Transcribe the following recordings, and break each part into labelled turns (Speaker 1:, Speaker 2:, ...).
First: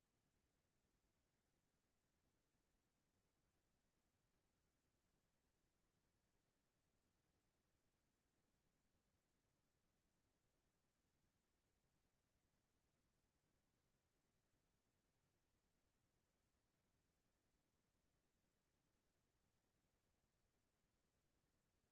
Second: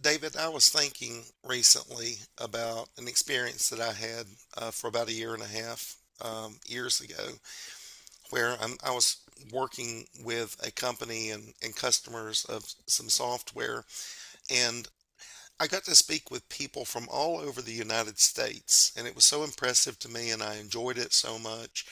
Speaker 1: David, I was thinking recently about an experience that I had for about a year and a half years ago, where I was working with a company and customers of some software, and I got to speak with people from all over the United States, and it was so impressive to me, and I enjoyed it so much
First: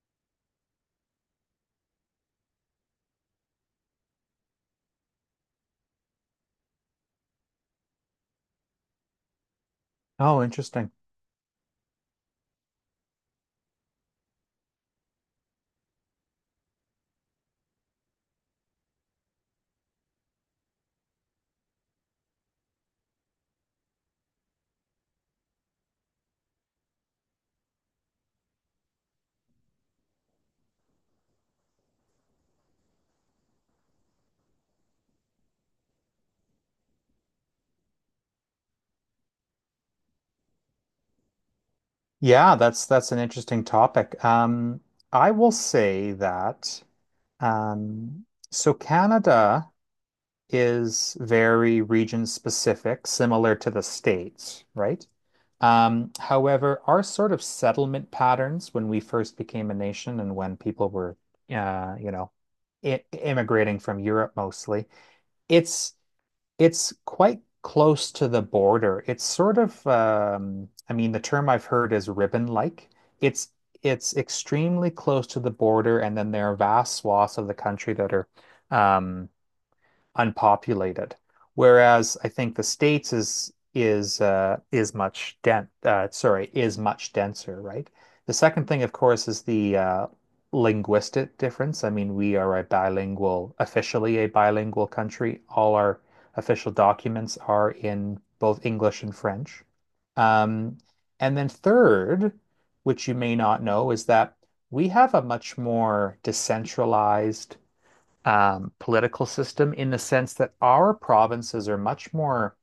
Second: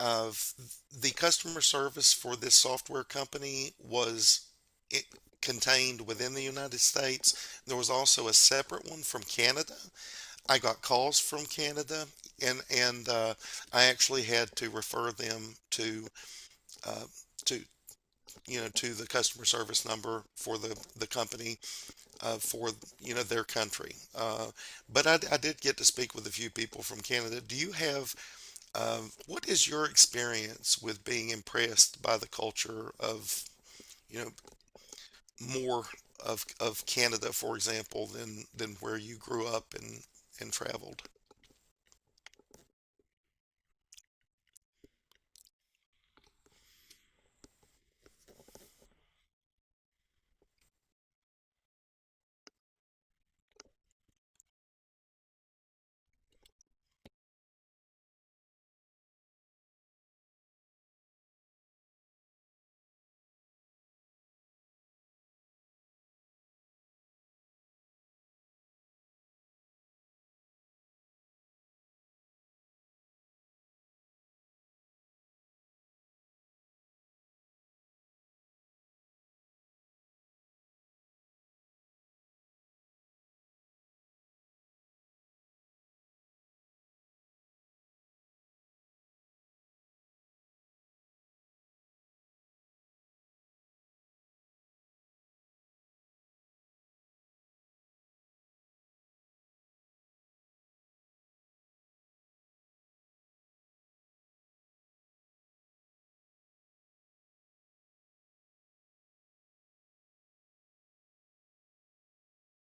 Speaker 1: of the customer service for this software company was it contained within the United States. There was also a separate one from Canada.
Speaker 2: Oh,
Speaker 1: I got
Speaker 2: interesting.
Speaker 1: calls from Canada, and I actually had to refer them to. Uh, to to the customer service number for the company for their country. But I did get to speak with a few people from Canada. Do you have what is your experience with being impressed by the culture of, you know, more of Canada, for example, than where you grew up and traveled?
Speaker 2: Yeah, that's an interesting topic. I will say that um, so Canada is very region specific, similar to the States, right? However, our sort of settlement patterns when we first became a nation and when people were, you know, I immigrating from Europe mostly, it's it's quite close to the border. It's sort of, I mean, the term I've heard is ribbon-like. It's it's extremely close to the border, and then there are vast swaths of the country that are um, unpopulated. Whereas I think the States is much den sorry is much denser, right? The second thing, of course, is the linguistic difference. I mean, we are a bilingual, officially a bilingual country. All our official documents are in both English and French. Um, and then third, which you may not know, is that we have a much more decentralized political system in the sense that our provinces are much more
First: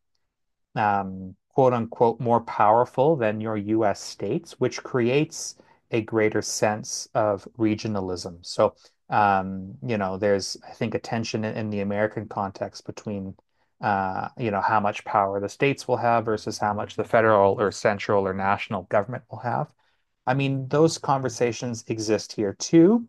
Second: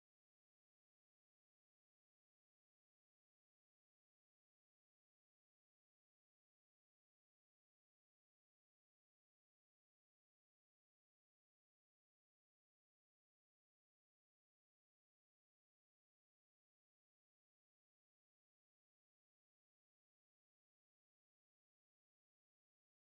Speaker 2: quote unquote more powerful than your US states, which creates a greater sense of regionalism. So, you know, there's, I think, a tension in the American context between, you know, how much power the states will have versus how much the federal or central or national government will have. I mean, those conversations exist here too,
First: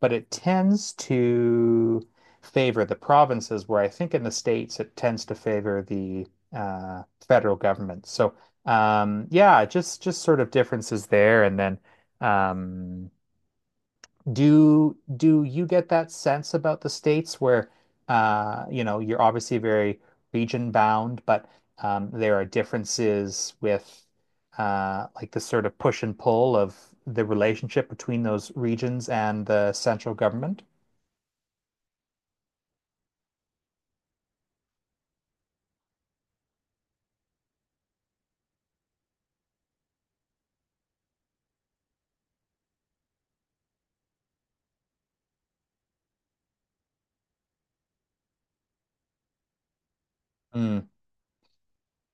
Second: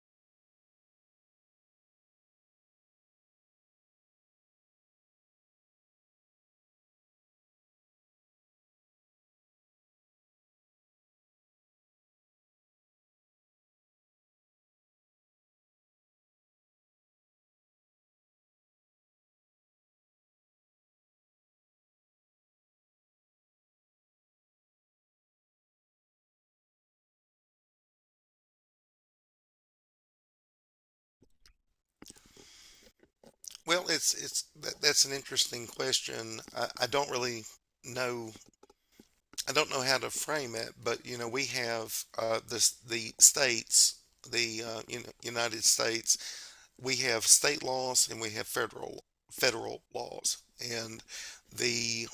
Speaker 2: but it tends to favor the provinces, where I think in the states it tends to favor the federal government. So, yeah, just sort of differences there, and then um, do you get that sense about the states where you know, you're obviously very region bound, but there are differences with like the sort of push and pull of the relationship between those regions and the central government?
Speaker 1: Well, it's that's an interesting question. I don't really know. I don't know how to frame it, but you know, we have this the states, the you know, United States. We have state laws and we have federal laws,
Speaker 2: Mm,
Speaker 1: and the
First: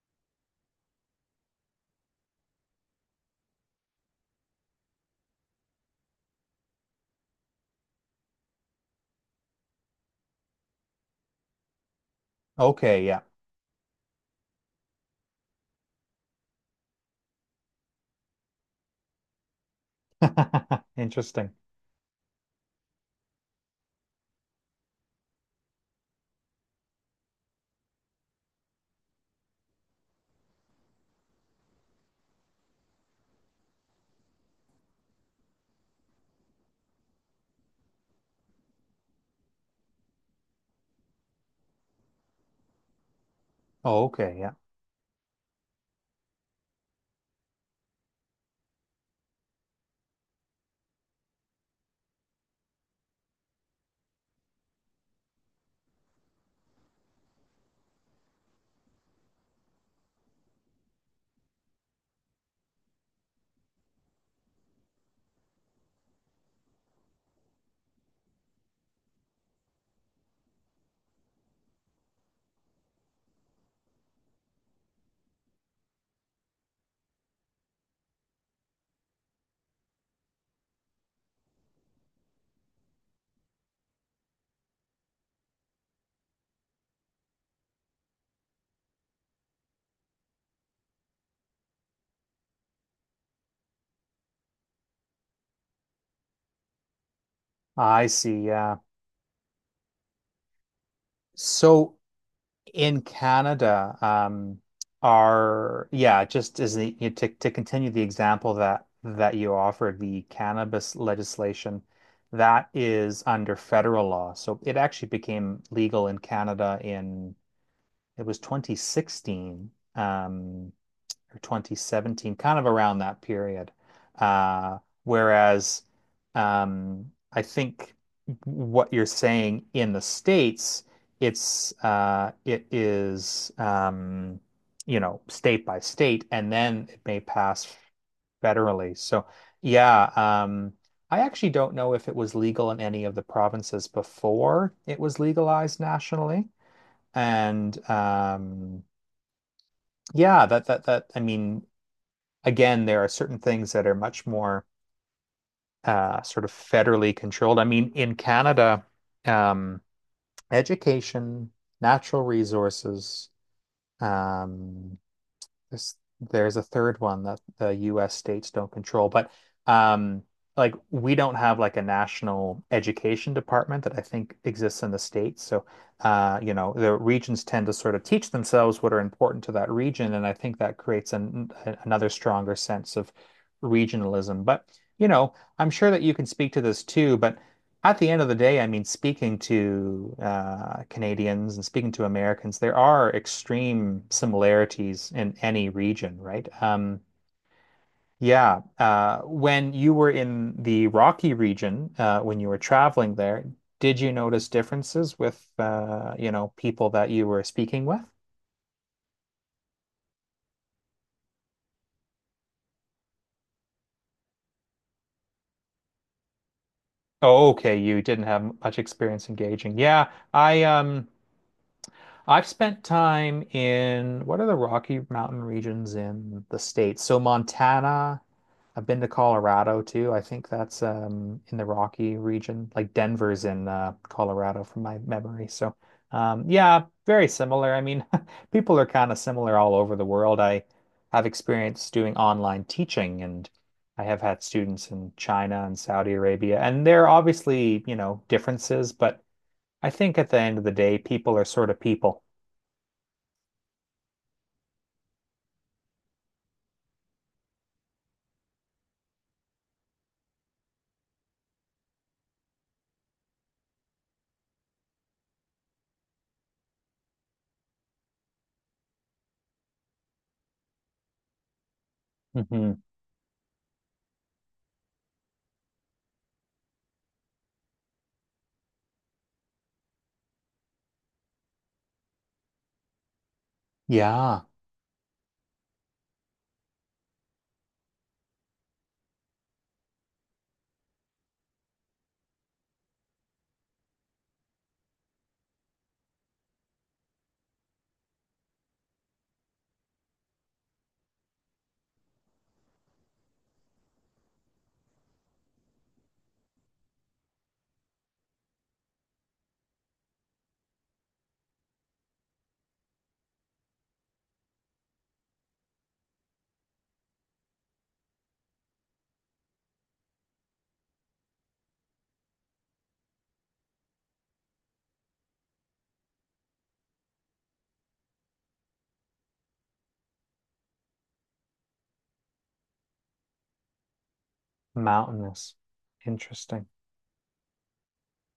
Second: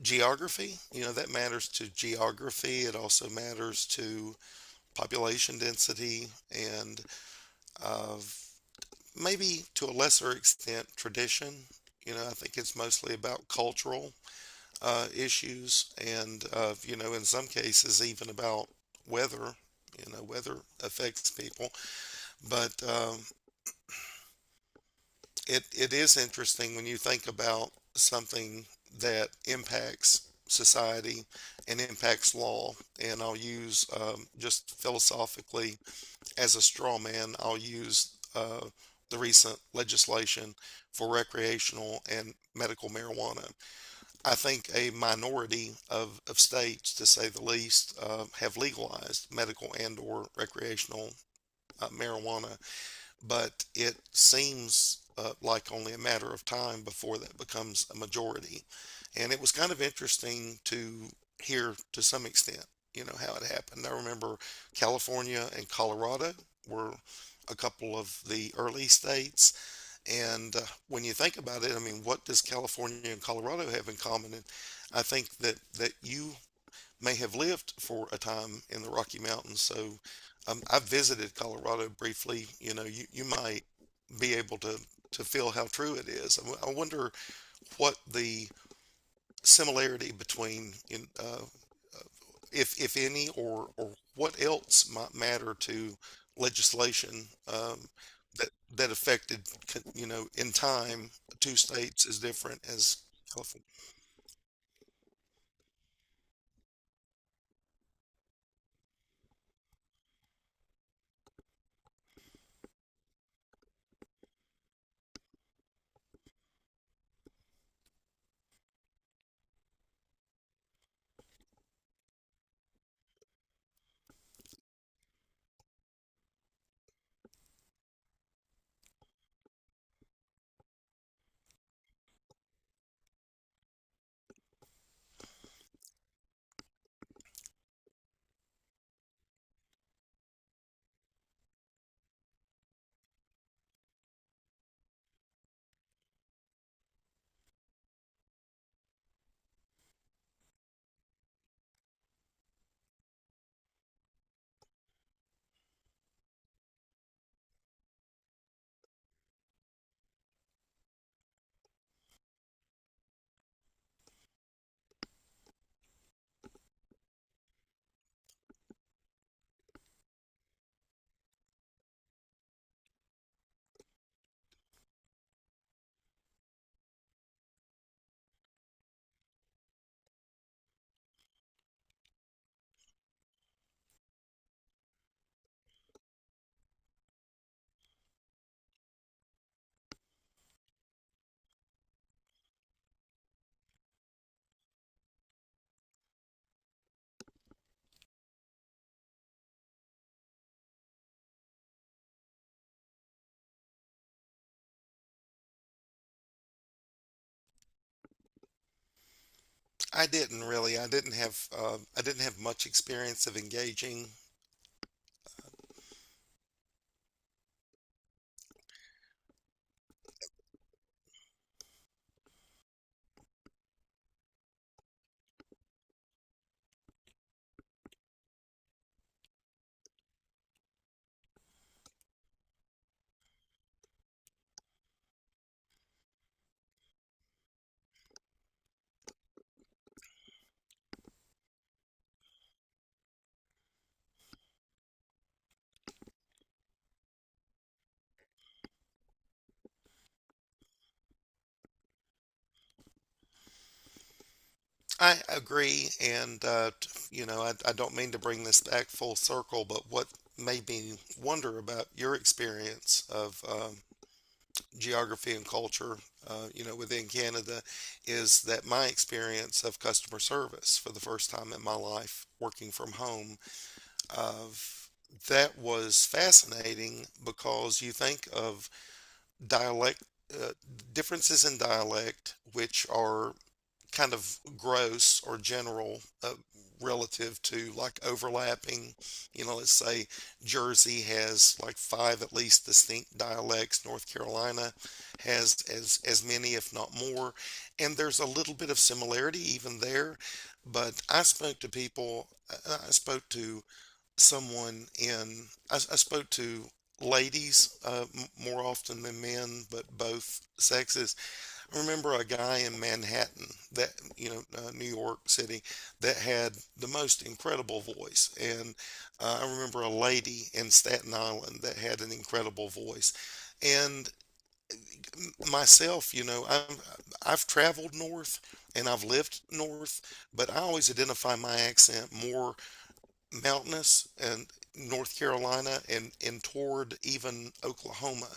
Speaker 1: geography. You know, that matters to geography. It also matters to population density and uh, maybe to a lesser extent tradition. You know, I think it's
Speaker 2: okay,
Speaker 1: mostly
Speaker 2: yeah.
Speaker 1: about cultural issues and, you know, in some cases, even about weather. You know, weather affects
Speaker 2: Interesting.
Speaker 1: people. But it is interesting when you think about something that impacts society and impacts law. And I'll use just philosophically, as a straw man, I'll use the recent legislation for recreational and medical marijuana.
Speaker 2: Oh,
Speaker 1: I
Speaker 2: okay, yeah.
Speaker 1: think a minority of states, to say the least, have legalized medical and or recreational marijuana, but it seems like only a matter of time before that becomes a majority. And it was kind of interesting to hear, to some extent, you know, how it happened. I remember California and Colorado were a couple of the early states. And when you think about it, I mean, what does California and Colorado have in common? And I think that, that you may have lived for a time in the Rocky Mountains. So I've visited Colorado briefly. You know, you might be able to feel how true it is. I wonder what the similarity between, if any, or what else might matter to legislation,
Speaker 2: I see.
Speaker 1: that,
Speaker 2: Yeah.
Speaker 1: that affected, you know, in time, two
Speaker 2: So
Speaker 1: states as different as
Speaker 2: in
Speaker 1: California.
Speaker 2: Canada, are yeah, just as the, you know, to continue the example that you offered, the cannabis legislation that is under federal law. So it actually became legal in Canada in it was 2016. Or 2017, kind of around that period. Uh, whereas um, I think what you're saying in the States, it's it is you know, state by state, and then it may pass federally. So yeah, I actually don't know if it was legal in any of the provinces before it was legalized nationally, and yeah, that that that I mean again, there are certain things that are much more sort of federally controlled. I mean, in Canada, um, education, natural resources, um, there's a third one that the US states don't control, but um like we don't have like a national education department that I think exists in the states. So you know, the regions tend to sort of teach themselves what are important to that region, and I think that creates an, another stronger sense of regionalism. But you know, I'm sure that you can speak to this too, but at the end of the day, I mean, speaking to Canadians and speaking to Americans, there are extreme similarities in any region, right? Yeah. When you were in the Rocky region, when you were traveling there, did you notice differences with, you know, people that you were speaking with?
Speaker 1: I didn't really. I didn't have much experience of engaging.
Speaker 2: Oh, okay. You didn't have much experience engaging. Yeah. I, I've spent time in what are the Rocky Mountain regions in the States? So Montana, I've been to Colorado too. I think that's in the Rocky region. Like Denver's in Colorado from my memory. So yeah, very similar. I mean, people are kind of similar all over the world. I have experience doing online teaching, and I have had students in China and Saudi Arabia, and there are obviously, you know, differences, but I think at the end of the day, people are sort of people.
Speaker 1: I agree, and you know, I don't mean to bring this back full circle, but what made me wonder about your experience of geography and culture, you know, within Canada, is that my experience of customer service for the first time in my life,
Speaker 2: Hmm.
Speaker 1: working from home, of that was fascinating because you think of dialect, uh, differences in dialect, which are kind of
Speaker 2: Yeah,
Speaker 1: gross or general, relative to like overlapping. You know, let's say Jersey has like five at least distinct dialects. North Carolina has as many, if not more, and there's a little bit of similarity even there. But I spoke to people. I spoke to someone in, I spoke to ladies, more often than men, but both sexes. I remember a guy in Manhattan that, you know, New York City, that had the most incredible voice. And I remember a lady in Staten Island that had an incredible voice. And myself, you know, I've traveled north and I've lived north, but I always identify my accent more mountainous and North
Speaker 2: mountainous.
Speaker 1: Carolina and
Speaker 2: Interesting.
Speaker 1: toward even Oklahoma.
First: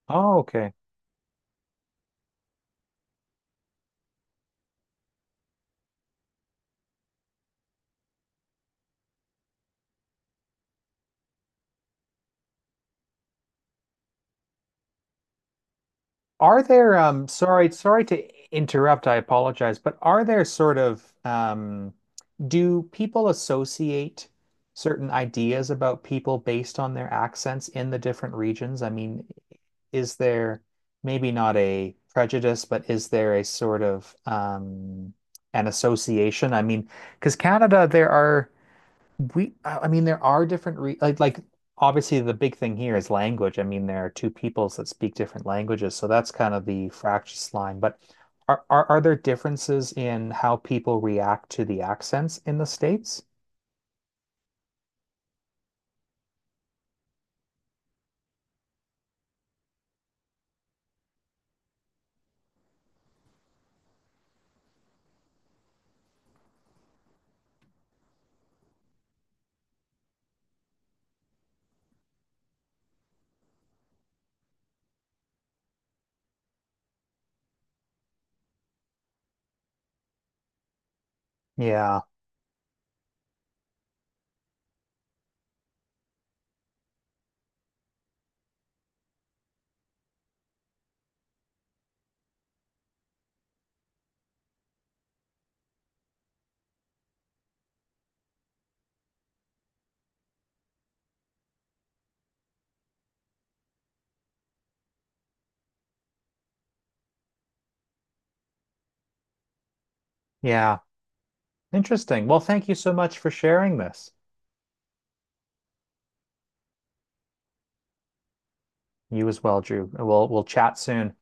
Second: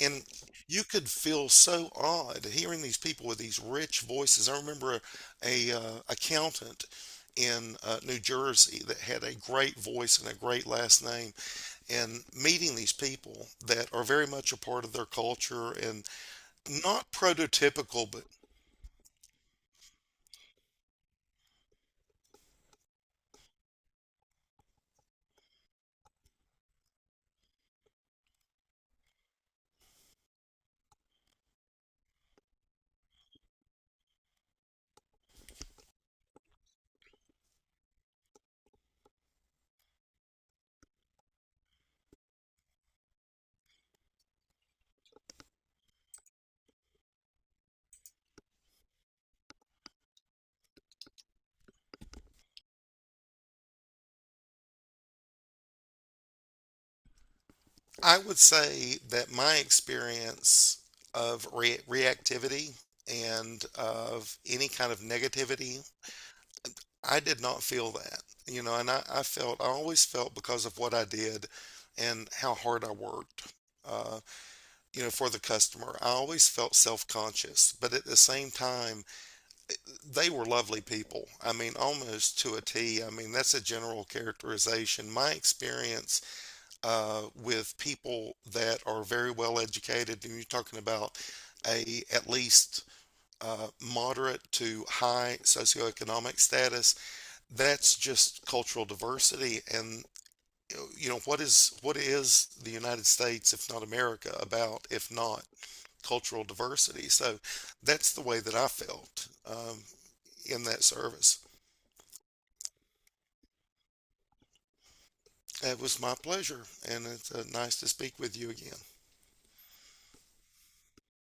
Speaker 1: And
Speaker 2: Oh, okay.
Speaker 1: you could feel so odd hearing these people with these rich voices. I remember a accountant in New Jersey that had a great voice and a great last name, and meeting these people that are very much a part of their culture and
Speaker 2: Are there
Speaker 1: not
Speaker 2: sorry, sorry
Speaker 1: prototypical, but
Speaker 2: to interrupt, I apologize, but are there sort of do people associate certain ideas about people based on their accents in the different regions? I mean, is there maybe not a prejudice, but is there a sort of an association? I mean, because Canada, there are I mean, there are different re like obviously the big thing here is language. I mean, there are two peoples that speak different languages, so that's kind of the fractious line. But are there differences in how people react to the accents in the States?
Speaker 1: I would say that my experience of reactivity and of any kind of negativity, I did not feel that, you know, and I felt, I always felt, because of what I did and how hard I worked, uh, you know, for the customer, I always felt self conscious. But at the same time, they were lovely people. I mean,
Speaker 2: Yeah,
Speaker 1: almost to a T. I mean, that's a general characterization. My experience with people that are very well educated, and you're talking about a at least uh, moderate to high socioeconomic status. That's just cultural diversity, and you know, what is, what is the United States, if not America, about if not cultural diversity? So that's the way that I felt, in
Speaker 2: yeah.
Speaker 1: that service.
Speaker 2: Interesting. Well, thank you so much for sharing this.
Speaker 1: It was my pleasure, and it's nice to speak with you again.
Speaker 2: You as well, Drew. We'll chat soon.